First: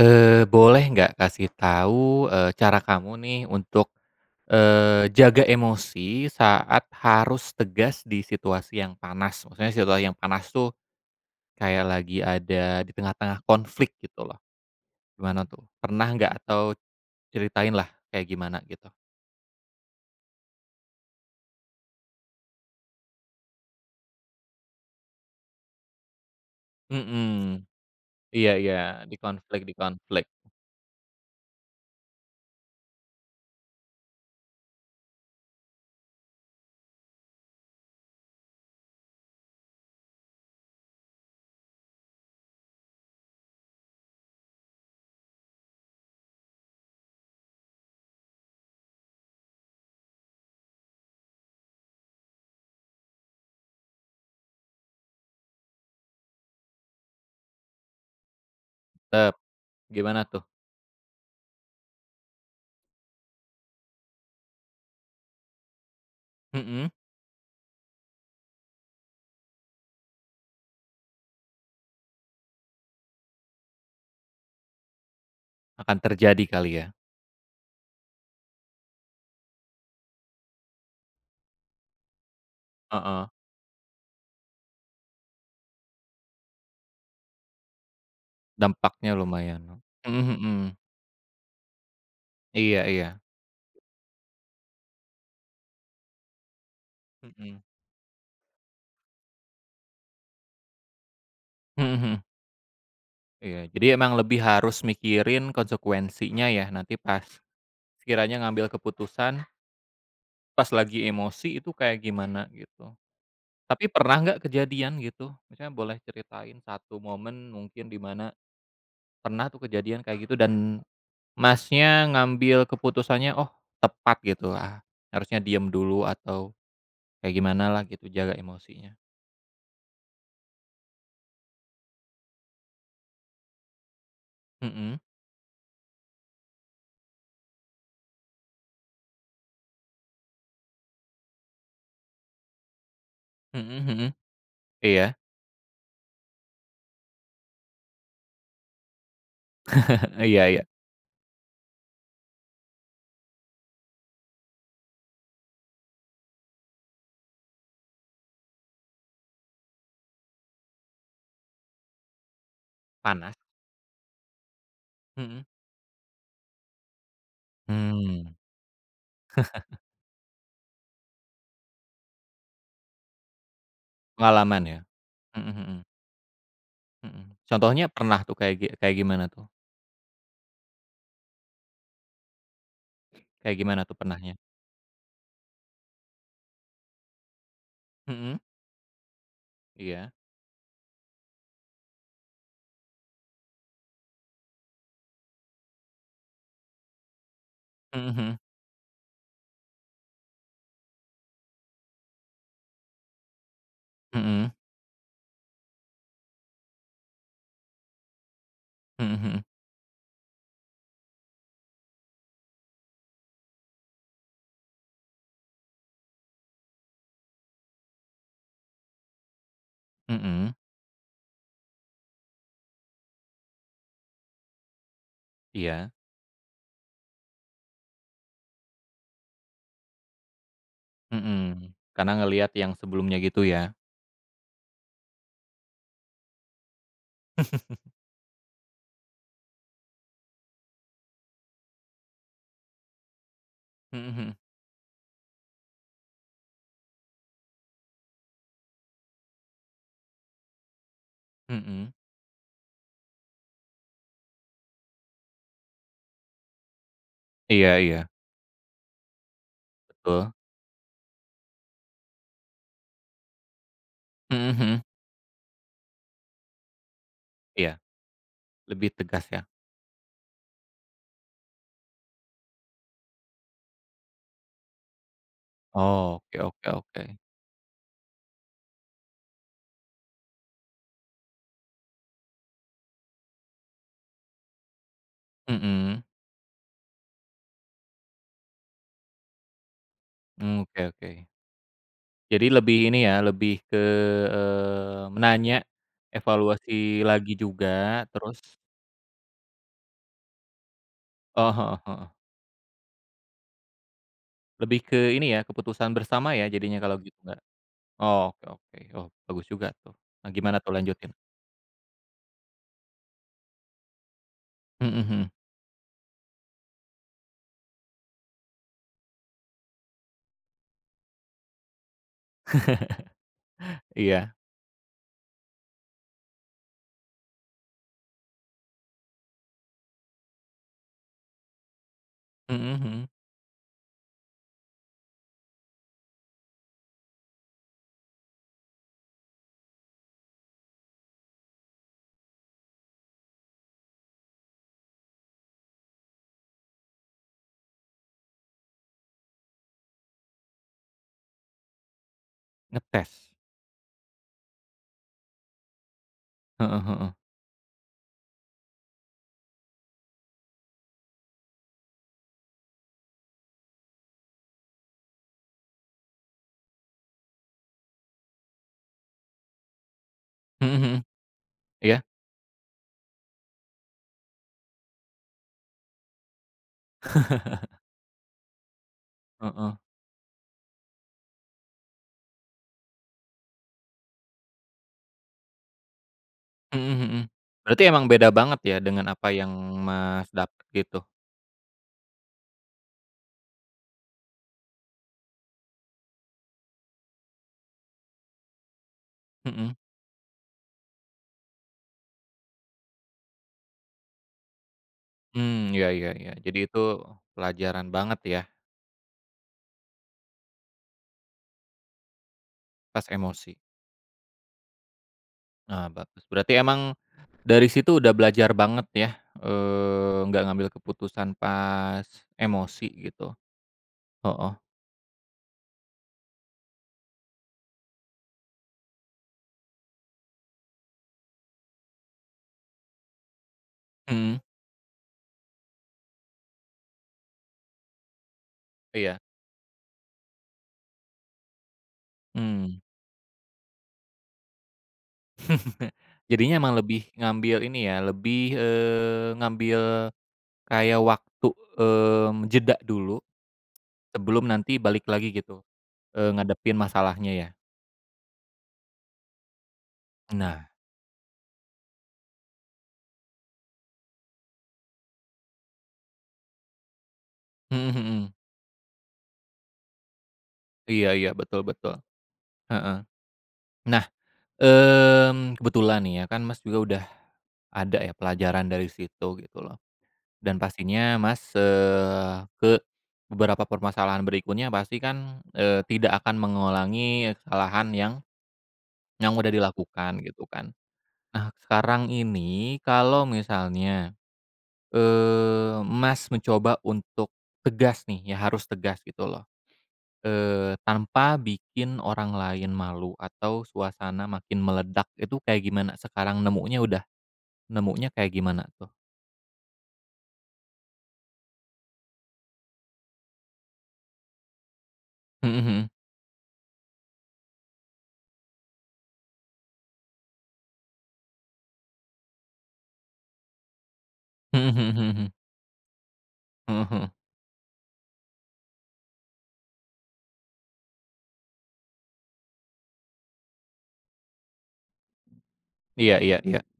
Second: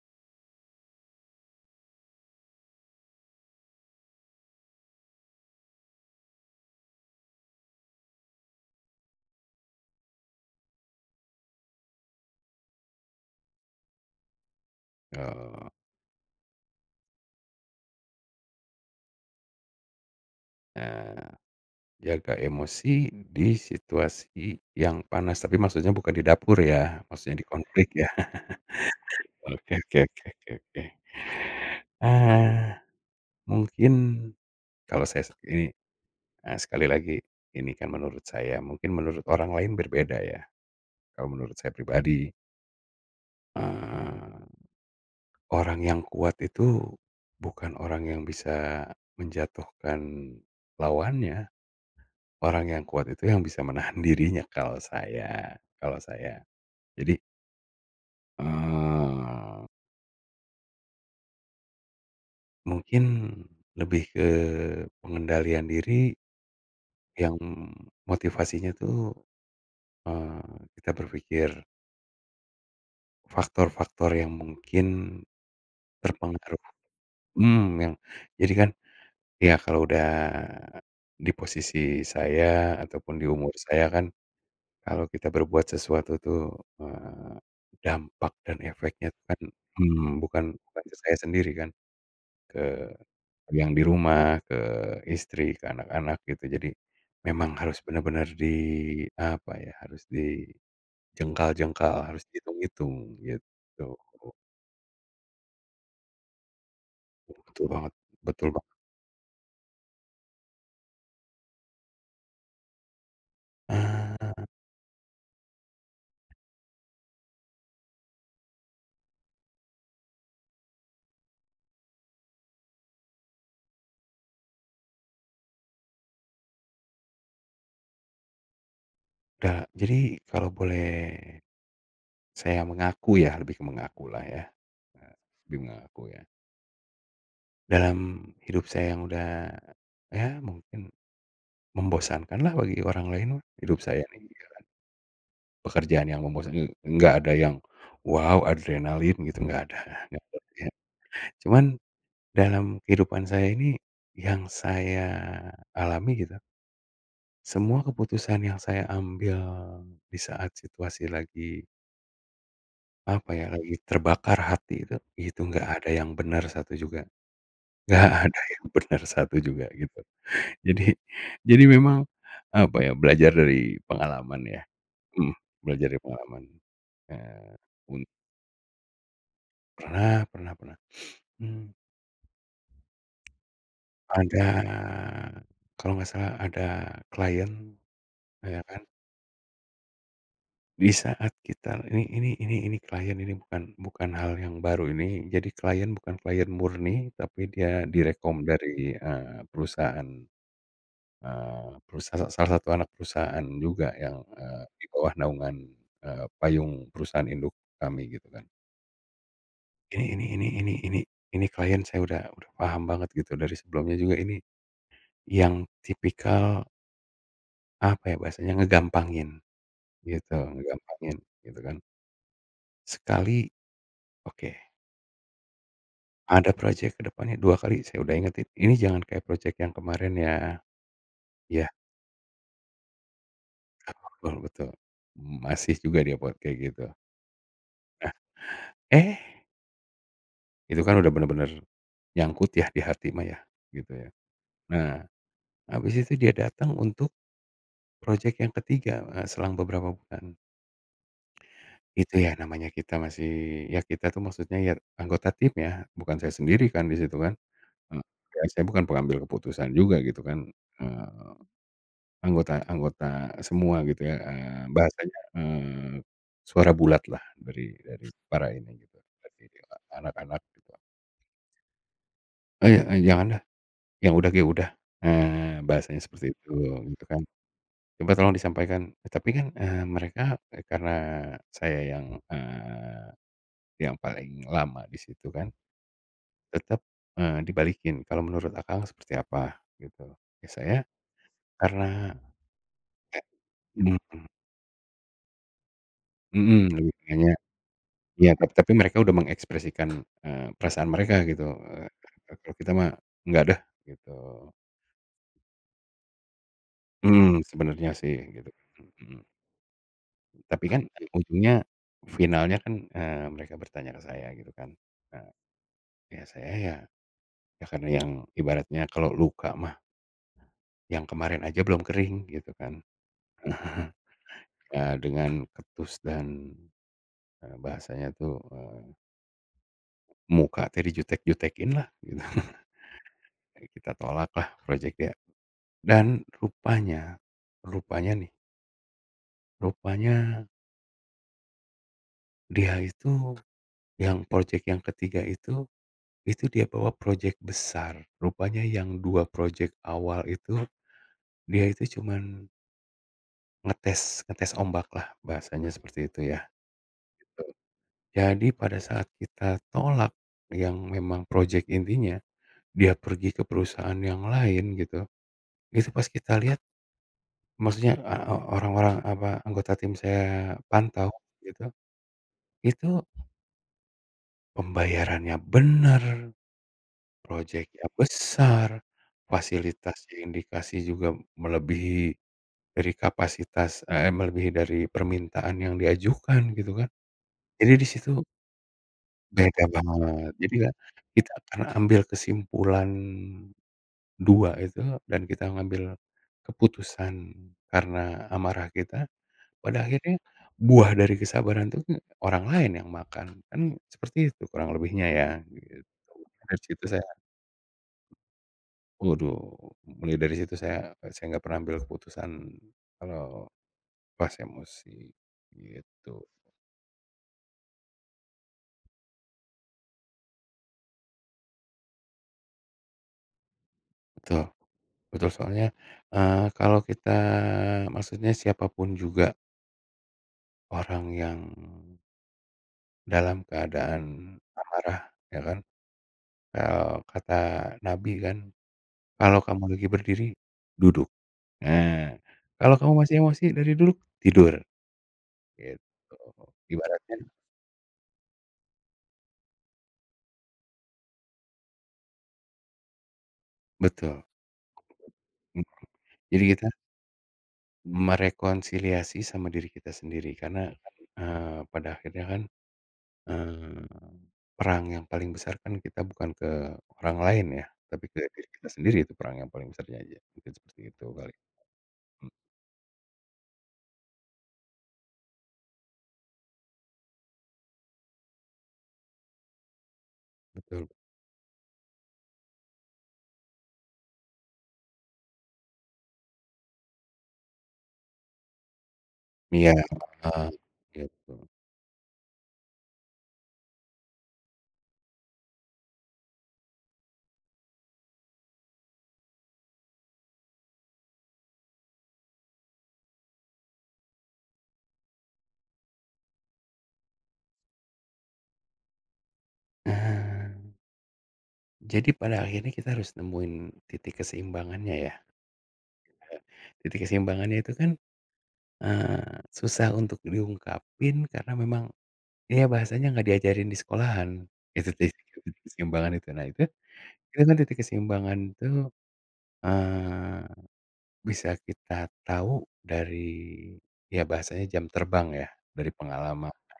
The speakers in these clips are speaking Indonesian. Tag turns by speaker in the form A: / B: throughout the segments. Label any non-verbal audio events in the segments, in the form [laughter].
A: Boleh nggak kasih tahu, cara kamu nih untuk, jaga emosi saat harus tegas di situasi yang panas? Maksudnya situasi yang panas tuh kayak lagi ada di tengah-tengah konflik gitu loh, gimana tuh?
B: Eee,
A: Pernah nggak atau ceritain lah kayak gimana gitu?
B: eee, jaga emosi di situasi yang panas, tapi maksudnya bukan di dapur ya, maksudnya di
A: Mhm,
B: konflik ya? [laughs]
A: iya iya, di konflik di
B: Oke, oke, oke,
A: konflik,
B: oke, oke. Ah, mungkin kalau saya ini, sekali lagi ini kan menurut saya, mungkin menurut orang lain berbeda ya. Kalau menurut saya pribadi, eee, orang yang kuat itu bukan orang yang bisa menjatuhkan lawannya. Orang yang kuat itu yang bisa menahan [laughs] dirinya, kalau saya kalau saya. Jadi,
A: tep,
B: eee,
A: gimana tuh?
B: mungkin lebih ke pengendalian diri
A: Mhm,
B: yang motivasinya tuh, kita berpikir faktor-faktor yang mungkin
A: akan terjadi
B: terpengaruh,
A: kali ya?
B: yang jadi kan, ya kalau udah di posisi saya ataupun di
A: Heeh,
B: umur saya kan. Kalau kita berbuat sesuatu tuh, eee, dampak dan efeknya
A: dampaknya
B: itu kan,
A: lumayan. Mhm
B: bukan
A: mhm,
B: bukan ke saya sendiri kan,
A: iya
B: ke
A: iya,
B: yang di rumah, ke istri, ke anak-anak gitu. Jadi memang
A: mhm,
B: harus benar-benar di apa ya, harus
A: mhm
B: dijengkal-jengkal,
A: mhm.
B: harus dihitung-hitung
A: Iya, jadi
B: gitu.
A: emang lebih harus mikirin konsekuensinya ya, nanti pas
B: Betul banget,
A: sekiranya
B: betul
A: ngambil
B: banget.
A: keputusan, pas lagi emosi itu kayak gimana gitu. Tapi pernah
B: ah
A: nggak kejadian gitu? Misalnya boleh ceritain satu momen mungkin di mana pernah tuh kejadian kayak gitu dan Masnya ngambil keputusannya, oh tepat gitu, ah harusnya diem dulu atau kayak gimana lah gitu jaga emosinya.
B: udah, jadi kalau boleh saya mengaku ya, lebih ke mengaku lah ya,
A: Mhm,
B: eh, lebih mengaku ya. Dalam hidup saya yang udah, ya mungkin membosankanlah bagi orang lain mah,
A: mhm
B: hidup saya
A: mhm,
B: nih. Mhm, gitu kan.
A: iya,
B: Pekerjaan yang membosan e nggak ada yang, wow adrenalin gitu, nggak ada, nggak
A: [laughs] iya
B: ada
A: iya,
B: ya. Cuman dalam kehidupan saya ini, yang saya alami gitu, semua keputusan yang saya ambil di saat situasi lagi, apa
A: panas,
B: ya, lagi terbakar hati itu
A: mhm,
B: nggak ada yang benar satu juga, nggak [laughs]
A: mmm,
B: ada yang benar satu juga gitu. Jadi jadi memang, apa ya, belajar dari pengalaman ya.
A: pengalaman ya?
B: Mhm,
A: Mhm mhm.
B: belajar dari pengalaman,
A: Mhm,
B: eee,
A: contohnya
B: un
A: pernah tuh kayak gimana tuh?
B: pernah, pernah, pernah. Mmm.
A: Kayak gimana tuh pernahnya?
B: Ada, kalau nggak salah ada klien,
A: Mhm,
B: ya kan,
A: iya.
B: di saat kita ini klien ini bukan bukan hal yang baru ini, jadi klien bukan klien murni, tapi dia Mhm.
A: Mhm
B: direkom
A: mhm.
B: dari, perusahaan, eee, perusaha salah satu anak perusahaan juga yang,
A: Mhm
B: di bawah naungan, payung perusahaan induk kami gitu kan.
A: mhm mhm.
B: Ini ini ini ini ini ini klien saya udah paham banget gitu dari sebelumnya juga, ini yang tipikal, apa ya bahasanya,
A: Mhm,
B: ngegampangin gitu kan. Sekali oke,
A: iya.
B: ada proyek ke depannya 2 kali saya udah ingetin, "Ini jangan kayak proyek yang kemarin ya." Iya,
A: Mhm, karena ngelihat yang sebelumnya gitu ya?
B: betul betul. Masih juga dia buat kayak gitu.
A: [laughs]
B: Eh, itu kan udah bener-bener nyangkut ya di hati mah ya, gitu
A: Mhm
B: ya.
A: mhm.
B: Nah, habis itu dia datang untuk proyek yang ketiga 3 selang beberapa bulan.
A: Mhm.
B: Itu ya namanya kita masih, ya kita tuh maksudnya ya anggota tim ya, bukan saya sendiri kan di situ kan.
A: Iya
B: Mmm.
A: iya,
B: Ya saya bukan pengambil keputusan juga gitu
A: betul.
B: kan, eee, anggota-anggota semua gitu ya,
A: Mhm mhm.
B: bahasanya, suara bulat lah
A: Iya,
B: dari para ini
A: lebih
B: gitu,
A: tegas ya?
B: dari anak-anak gitu. "Eh, jangan dah, yang udah ge udah." Nah, bahasanya seperti
A: Oke
B: itu
A: oke oke.
B: gitu kan. "Coba tolong disampaikan." Tapi kan, mereka, karena saya yang, yang paling lama di situ kan.
A: Mhm,
B: Tetap, dibalikin, kalau menurut Akang seperti apa gitu. Ya
A: mmm,
B: saya
A: oke oke.
B: karena
A: Jadi lebih ini ya,
B: kayak,
A: lebih ke,
B: mhm,
A: menanya,
B: mhm,
A: evaluasi
B: lebih nanya.
A: lagi juga,
B: Iya,
A: terus
B: tapi mereka udah mengekspresikan, perasaan mereka gitu,
A: oh, heeh
B: eee,
A: heeh.
B: kalau kita mah enggak deh gitu.
A: Lebih ke ini ya, keputusan bersama ya jadinya kalau gitu,
B: Mhm,
A: Mbak?
B: sebenarnya sih
A: Oh, oke
B: gitu,
A: oke. Oh,
B: mhm,
A: bagus juga tuh. Nah, gimana
B: tapi
A: tuh
B: kan
A: lanjutin?
B: ujungnya, finalnya kan, mereka bertanya ke saya gitu kan.
A: Mhm
B: Nah,
A: mhm.
B: ya saya ya, ya karena yang ibaratnya kalau luka mah yang kemarin aja belum kering gitu kan. [laughs]
A: Iya.
B: Ya, dengan ketus dan bahasanya tuh, muka teh dijutek-jutekin lah gitu, [laughs]
A: Mhm mhm.
B: kita tolak lah project dia. Dan rupanya, rupanya nih, rupanya dia itu yang proyek yang ketiga itu dia bawa proyek besar. Rupanya yang 2 proyek awal itu, dia itu cuman
A: Ngetes.
B: ngetes, ngetes ombak lah, bahasanya seperti itu ya.
A: Heeh heeh.
B: Jadi pada saat kita tolak yang memang proyek intinya, dia pergi ke perusahaan yang lain gitu, itu pas kita lihat. Maksudnya, eee, o orang-orang apa, anggota tim saya
A: Mhm mhm.
B: pantau gitu,
A: Iya.
B: itu pembayarannya bener,
A: [laughs]
B: projeknya besar,
A: Heeh.
B: fasilitas yang dikasih juga melebihi dari kapasitas, melebihi dari permintaan yang diajukan gitu kan.
A: Mhm mhm.
B: Jadi
A: Berarti
B: di
A: emang
B: situ
A: beda banget ya dengan apa yang
B: beda
A: Mas
B: banget. Jadi
A: dapat
B: ya
A: gitu?
B: kita karena ambil kesimpulan 2 itu, dan kita ngambil keputusan karena amarah kita.
A: Mhm.
B: Pada akhirnya buah dari kesabaran tuh kan orang lain yang makan, kan seperti itu kurang lebihnya ya,
A: Mmm,
B: gitu.
A: iya iya iya. Jadi
B: Dari
A: itu
B: situ saya
A: pelajaran banget ya
B: waduh, mulai dari situ saya, nggak pernah ambil keputusan
A: pas
B: kalau
A: emosi.
B: pas emosi,
A: Nah,
B: gitu.
A: bagus. Berarti emang dari situ udah belajar banget ya, nggak ngambil keputusan pas emosi gitu?
B: Betul
A: Heeh.
B: betul, soalnya, kalau kita maksudnya siapapun juga, orang yang dalam keadaan
A: Mhm,
B: amarah, ya kan, kata Nabi kan,
A: iya.
B: "Kalau kamu lagi berdiri, duduk." Nah,
A: Mmm.
B: kalau kamu masih emosi dari dulu, tidur,
A: [laughs]
B: gitu.
A: Jadinya emang lebih
B: Ibaratnya
A: ngambil ini ya, lebih, ngambil kayak waktu, mmm, jeda dulu
B: betul,
A: sebelum nanti balik lagi gitu,
B: mhm, jadi kita
A: ngadepin masalahnya ya?
B: merekonsiliasi sama diri kita sendiri
A: Nah.
B: karena kan, pada akhirnya kan, eee, perang yang paling besar kan kita bukan ke orang lain ya,
A: [laughs] Mhm
B: tapi ke
A: mhm.
B: diri kita sendiri itu perang yang paling besarnya aja, mungkin seperti itu
A: Iya iya,
B: kali,
A: betul betul,
B: mhm,
A: heeh. Nah, mmm, kebetulan nih ya kan Mas juga udah ada ya pelajaran dari situ gitu loh, dan
B: betul.
A: pastinya Mas, ke beberapa permasalahan berikutnya pasti kan, tidak akan mengulangi kesalahan yang udah
B: Iya,
A: dilakukan gitu
B: heeh,
A: kan.
B: gitu.
A: Nah sekarang ini kalau misalnya, Mas mencoba untuk tegas nih ya harus tegas gitu loh, tanpa bikin orang lain malu atau suasana makin meledak itu kayak gimana sekarang nemunya udah nemunya kayak gimana tuh?
B: Nah, jadi pada akhirnya kita harus nemuin titik keseimbangannya ya,
A: [laughs] Mhm mhm.
B: titik keseimbangannya itu kan susah untuk diungkapin karena memang ya bahasanya nggak diajarin di sekolahan.
A: Mhm mhm
B: Itu
A: mhm
B: titik
A: mhm.
B: titik keseimbangan itu. Nah,
A: Heeh
B: itu kan titik keseimbangan tuh, eee, bisa kita tahu dari ya bahasanya jam terbang ya, dari
A: Iya iya
B: pengalaman,
A: iya. [laughs]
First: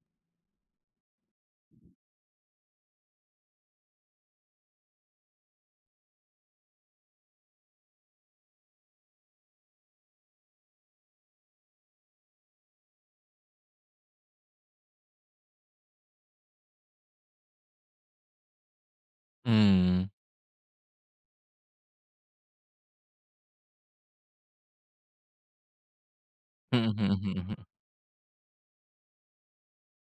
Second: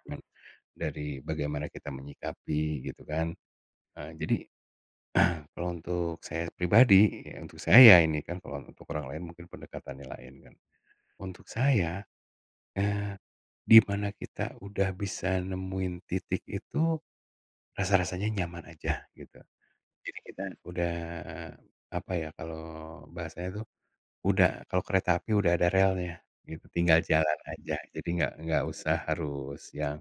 B: dari bagaimana kita menyikapi gitu kan. Jadi [clears throat] kalau untuk saya pribadi, ya untuk saya ini kan kalau untuk orang lain mungkin pendekatannya lain kan. Untuk saya, eee di mana kita udah bisa nemuin titik itu, rasa-rasanya nyaman aja gitu.
A: Mmm.
B: Jadi kita udah, apa ya, kalau bahasanya tuh, udah kalau kereta api udah ada relnya gitu,
A: Mhm
B: tinggal
A: mhm
B: jalan
A: mhm mhm.
B: aja. Jadi nggak usah harus yang,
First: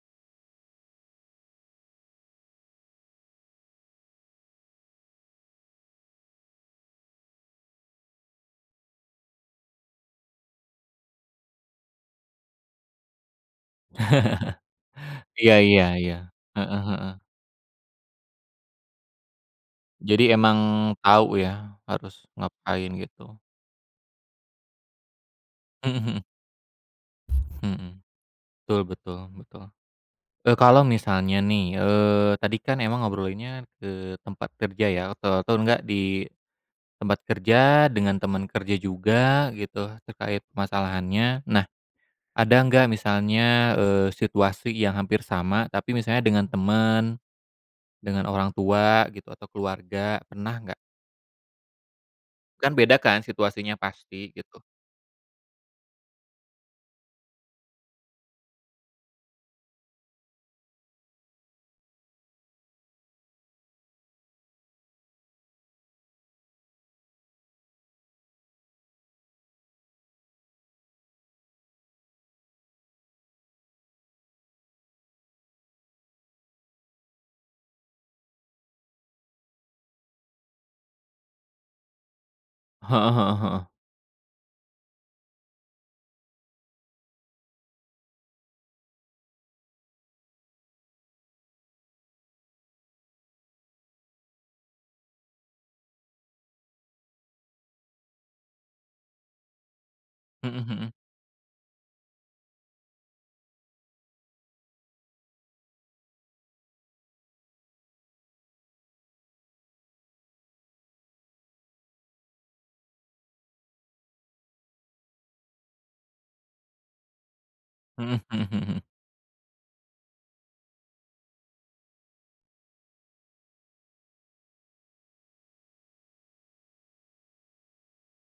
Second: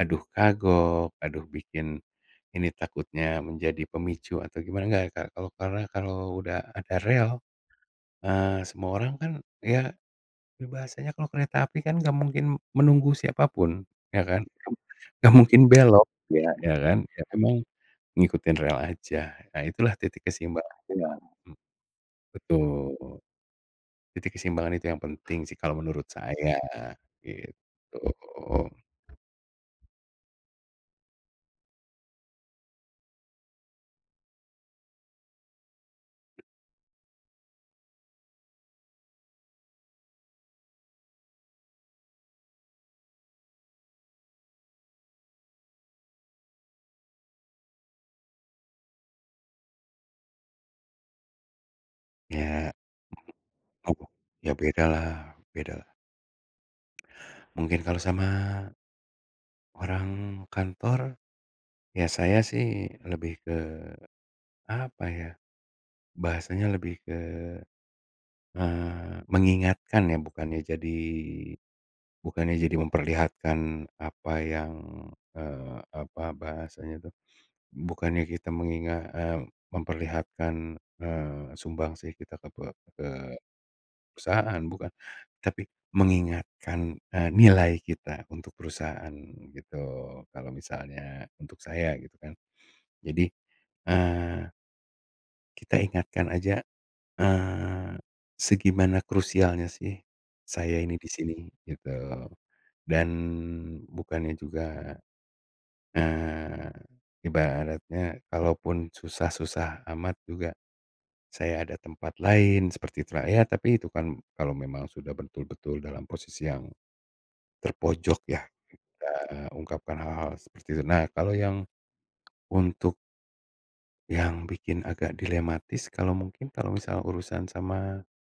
B: aduh kagok, aduh bikin ini takutnya menjadi pemicu atau gimana, enggak. Kalau karena kalau udah ada rel, semua orang kan ya bahasanya kalau kereta api kan nggak mungkin menunggu siapapun, ya kan?
A: [laughs]
B: Nggak
A: Iya
B: mungkin
A: iya
B: belok
A: iya.
B: ya, ya
A: Heeh
B: kan?
A: heeh.
B: Ya memang ngikutin rel aja. Nah, itulah
A: Jadi
B: titik
A: emang
B: keseimbangannya,
A: tahu
B: mhm,
A: ya harus ngapain
B: betul.
A: gitu.
B: Titik keseimbangan itu yang penting sih kalau
A: [laughs] Mhm
B: menurut
A: mhm.
B: saya,
A: Mhm,
B: gitu.
A: betul betul betul. Kalau misalnya nih, tadi kan emang ngobrolinnya ke tempat kerja ya atau enggak di tempat kerja dengan teman kerja juga gitu terkait permasalahannya. Nah, ada nggak misalnya, situasi yang hampir sama tapi misalnya dengan teman, dengan orang tua gitu atau keluarga, pernah nggak? Kan
B: Ya,
A: beda kan situasinya
B: oh,
A: pasti
B: ya
A: gitu.
B: bedalah, bedalah. Mungkin kalau sama orang kantor, ya saya sih lebih ke, apa ya, bahasanya lebih ke mengingatkan ya, bukannya jadi memperlihatkan apa yang, apa bahasanya tuh, bukannya kita mengingat, memperlihatkan, sumbangsi kita ke pe ke
A: Heeh heeh heeh.
B: perusahaan bukan, tapi mengingatkan, nilai kita untuk perusahaan gitu kalau misalnya untuk saya gitu kan. Jadi, eee, kita ingatkan aja Eee, segimana krusialnya sih
A: Mhm
B: saya
A: mhm.
B: ini di sini gitu, dan bukannya juga, eee, ibaratnya kalaupun susah-susah amat juga saya ada tempat lain seperti itu ya, tapi itu kan kalau memang sudah betul-betul dalam posisi yang
A: Mhm
B: terpojok ya
A: mhm mhm.
B: kita ungkapkan hal-hal seperti itu. Nah, kalau yang untuk yang bikin agak dilematis kalau mungkin kalau misal urusan sama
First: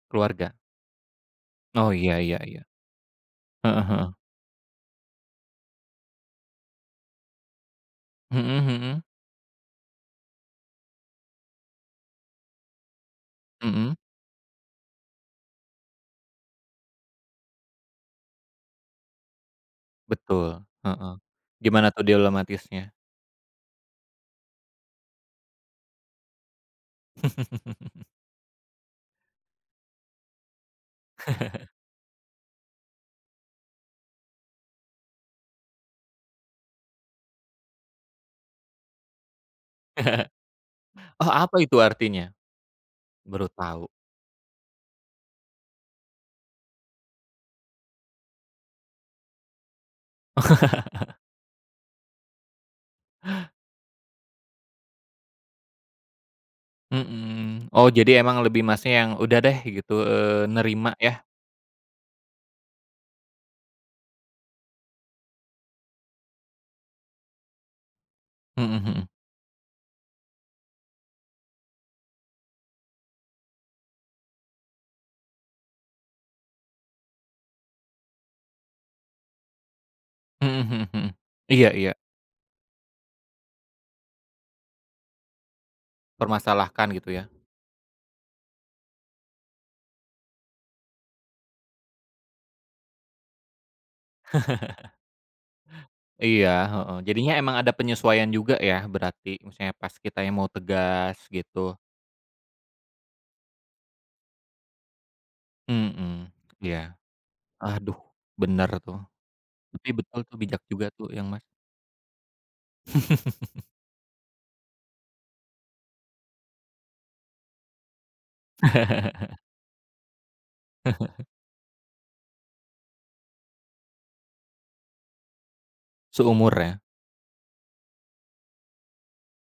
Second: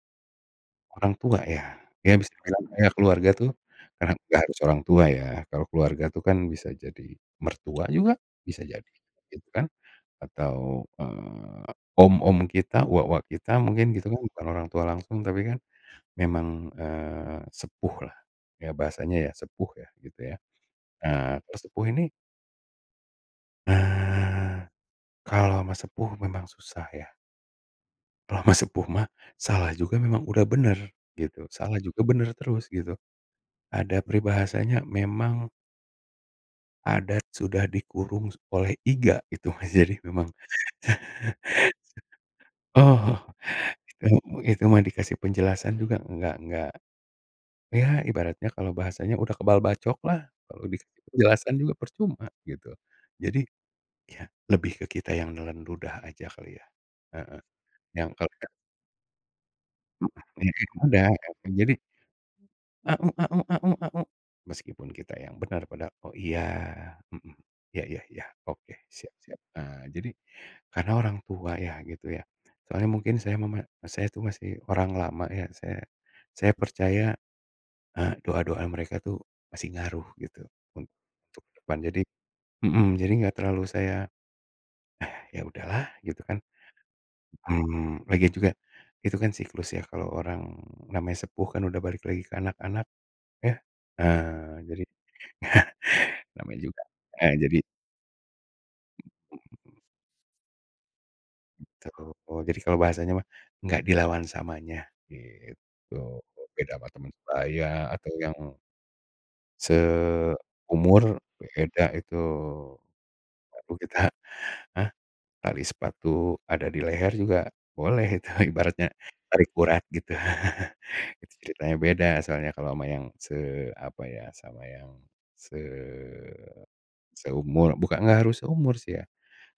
A: Keluarga.
B: orang tua ya?
A: Oh
B: Ya
A: iya
B: bisa
A: iya iya.
B: dibilang ya keluarga tuh,
A: Heeh heeh.
B: karena nggak harus orang tua ya, kalau keluarga tuh kan bisa jadi mertua juga, bisa
A: Mhm
B: jadi,
A: mhm.
B: gitu kan, atau, om-om kita, uwak-uwak kita mungkin
A: Mhm,
B: gitu kan, bukan orang tua langsung tapi kan memang, sepuhlah, ya bahasanya ya sepuh ya, gitu ya.
A: betul, heeh.
B: Nah, kalau sepuh
A: Gimana tuh
B: ini,
A: dilematisnya?
B: eee, kalau ama sepuh memang susah ya,
A: [laughs]
B: kalau ama sepuh mah salah juga memang udah bener, gitu, salah juga bener terus, gitu. Ada peribahasanya memang adat sudah dikurung oleh iga itu Mas, jadi memang [laughs]
A: Oh, apa itu artinya?
B: oh,
A: Baru tahu.
B: itu itu mah dikasih penjelasan juga nggak, ya ibaratnya kalau bahasanya udah kebal bacok lah, kalau dikasih penjelasan juga percuma gitu. Jadi ya lebih ke kita yang nelen ludah aja kali ya. Heeh,
A: Mhm. Oh,
B: yang
A: jadi
B: kalau
A: emang lebih Masnya yang udah deh gitu,
B: mhm, iya
A: nerima
B: ada,
A: ya?
B: ya. Jadi aung, aung, aung, aung. Meskipun kita yang benar pada, "Oh iya, mhm, iya, iya, iya,
A: Mhm
B: oke,
A: mhm.
B: siap, siap." Nah, jadi karena orang tua ya gitu ya, soalnya mungkin saya saya tuh masih orang lama ya, saya, percaya, doa-doa mereka tuh masih ngaruh gitu
A: Mhm mhm
B: untuk,
A: mhm. [laughs]
B: ke
A: Iya
B: depan.
A: iya,
B: Jadi mhm, jadi nggak terlalu saya, "Ah, ya udahlah," gitu kan,
A: permasalahkan gitu ya?
B: mmm, lagian juga itu kan siklus ya, kalau orang namanya sepuh kan udah balik lagi ke anak-anak ya, jadi
A: Iya,
B: namanya juga
A: heeh.
B: heeh,
A: Jadinya emang
B: jadi
A: ada penyesuaian juga ya berarti, misalnya pas kitanya mau tegas gitu?
B: tuh, jadi kalau bahasanya mah, nggak dilawan samanya. Gitu,
A: Mhm,
B: beda
A: iya.
B: sama teman sebaya
A: Aduh,
B: atau yang
A: bener tuh. Tapi betul tuh, bijak juga
B: seumur,
A: tuh yang Mas.
B: beda itu.
A: [laughs]
B: Baru kita, "Hah? Tali sepatu ada di leher juga boleh itu," [laughs] ibaratnya tarik urat gitu. [laughs] Itu ceritanya beda, soalnya kalau sama yang se apa ya, sama yang se
A: Seumur ya?
B: seumur, bukan nggak harus seumur sih ya.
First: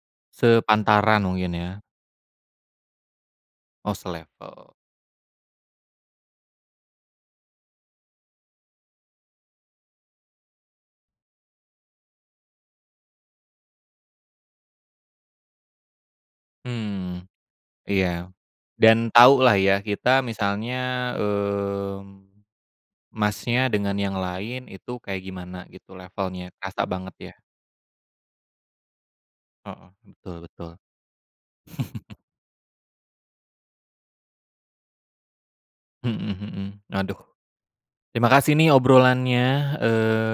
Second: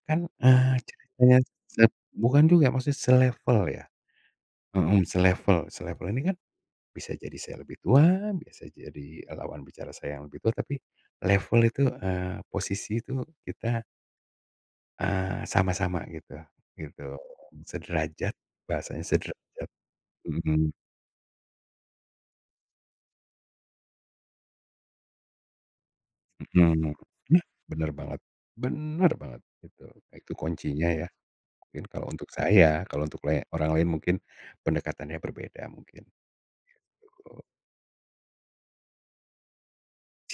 B: Kan,
A: Sepantaran
B: ceritanya
A: mungkin ya?
B: se bukan juga maksudnya selevel ya,
A: Oh selevel.
B: mhm, selevel, selevel ini kan bisa jadi saya lebih tua, bisa jadi lawan bicara saya yang lebih tua, tapi level itu, posisi itu kita, sama-sama gitu, gitu,
A: Mmm, iya.
B: sederajat, bahasanya
A: Dan tahulah
B: sederajat,
A: ya kita
B: mhm,
A: misalnya, mmm, Masnya dengan yang lain itu kayak gimana gitu levelnya, kerasa
B: mhm,
A: banget ya?
B: nah, bener banget, bener banget itu,
A: Heeh,
B: itu
A: betul betul.
B: kuncinya ya, mungkin kalau untuk saya, kalau untuk orang lain mungkin pendekatannya berbeda mungkin,
A: Mhm mhm. Aduh,
B: gitu.
A: terima kasih nih obrolannya,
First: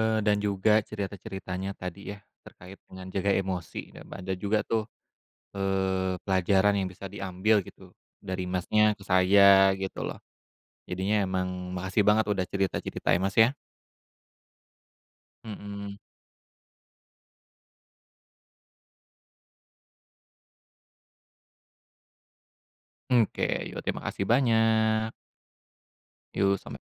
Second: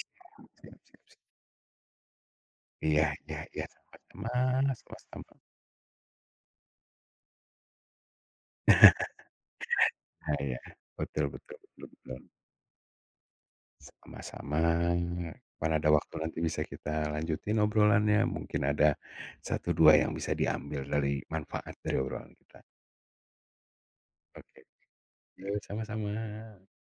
B: Siap,
A: dan
B: siap,
A: juga
B: siap, siap.
A: cerita-ceritanya tadi ya, terkait
B: Iya,
A: dengan jaga
B: iya, iya,
A: emosi dan ada juga
B: sama-sama,
A: tuh,
B: sama-sama.
A: pelajaran yang bisa diambil gitu dari Masnya ke saya gitu loh.
B: Nah, iya,
A: Jadinya
B: betul, betul,
A: emang
B: betul,
A: makasih
B: betul.
A: banget udah cerita-cerita ya, Mas, ya.
B: Sama-sama, kapan ada
A: Mhm.
B: waktu nanti bisa kita lanjutin obrolannya, mungkin ada satu 2 yang bisa diambil dari manfaat dari obrolan kita.
A: Oke, yuk terima kasih
B: Oke,
A: banyak.
B: yuk sama-sama.
A: Yuk sampai.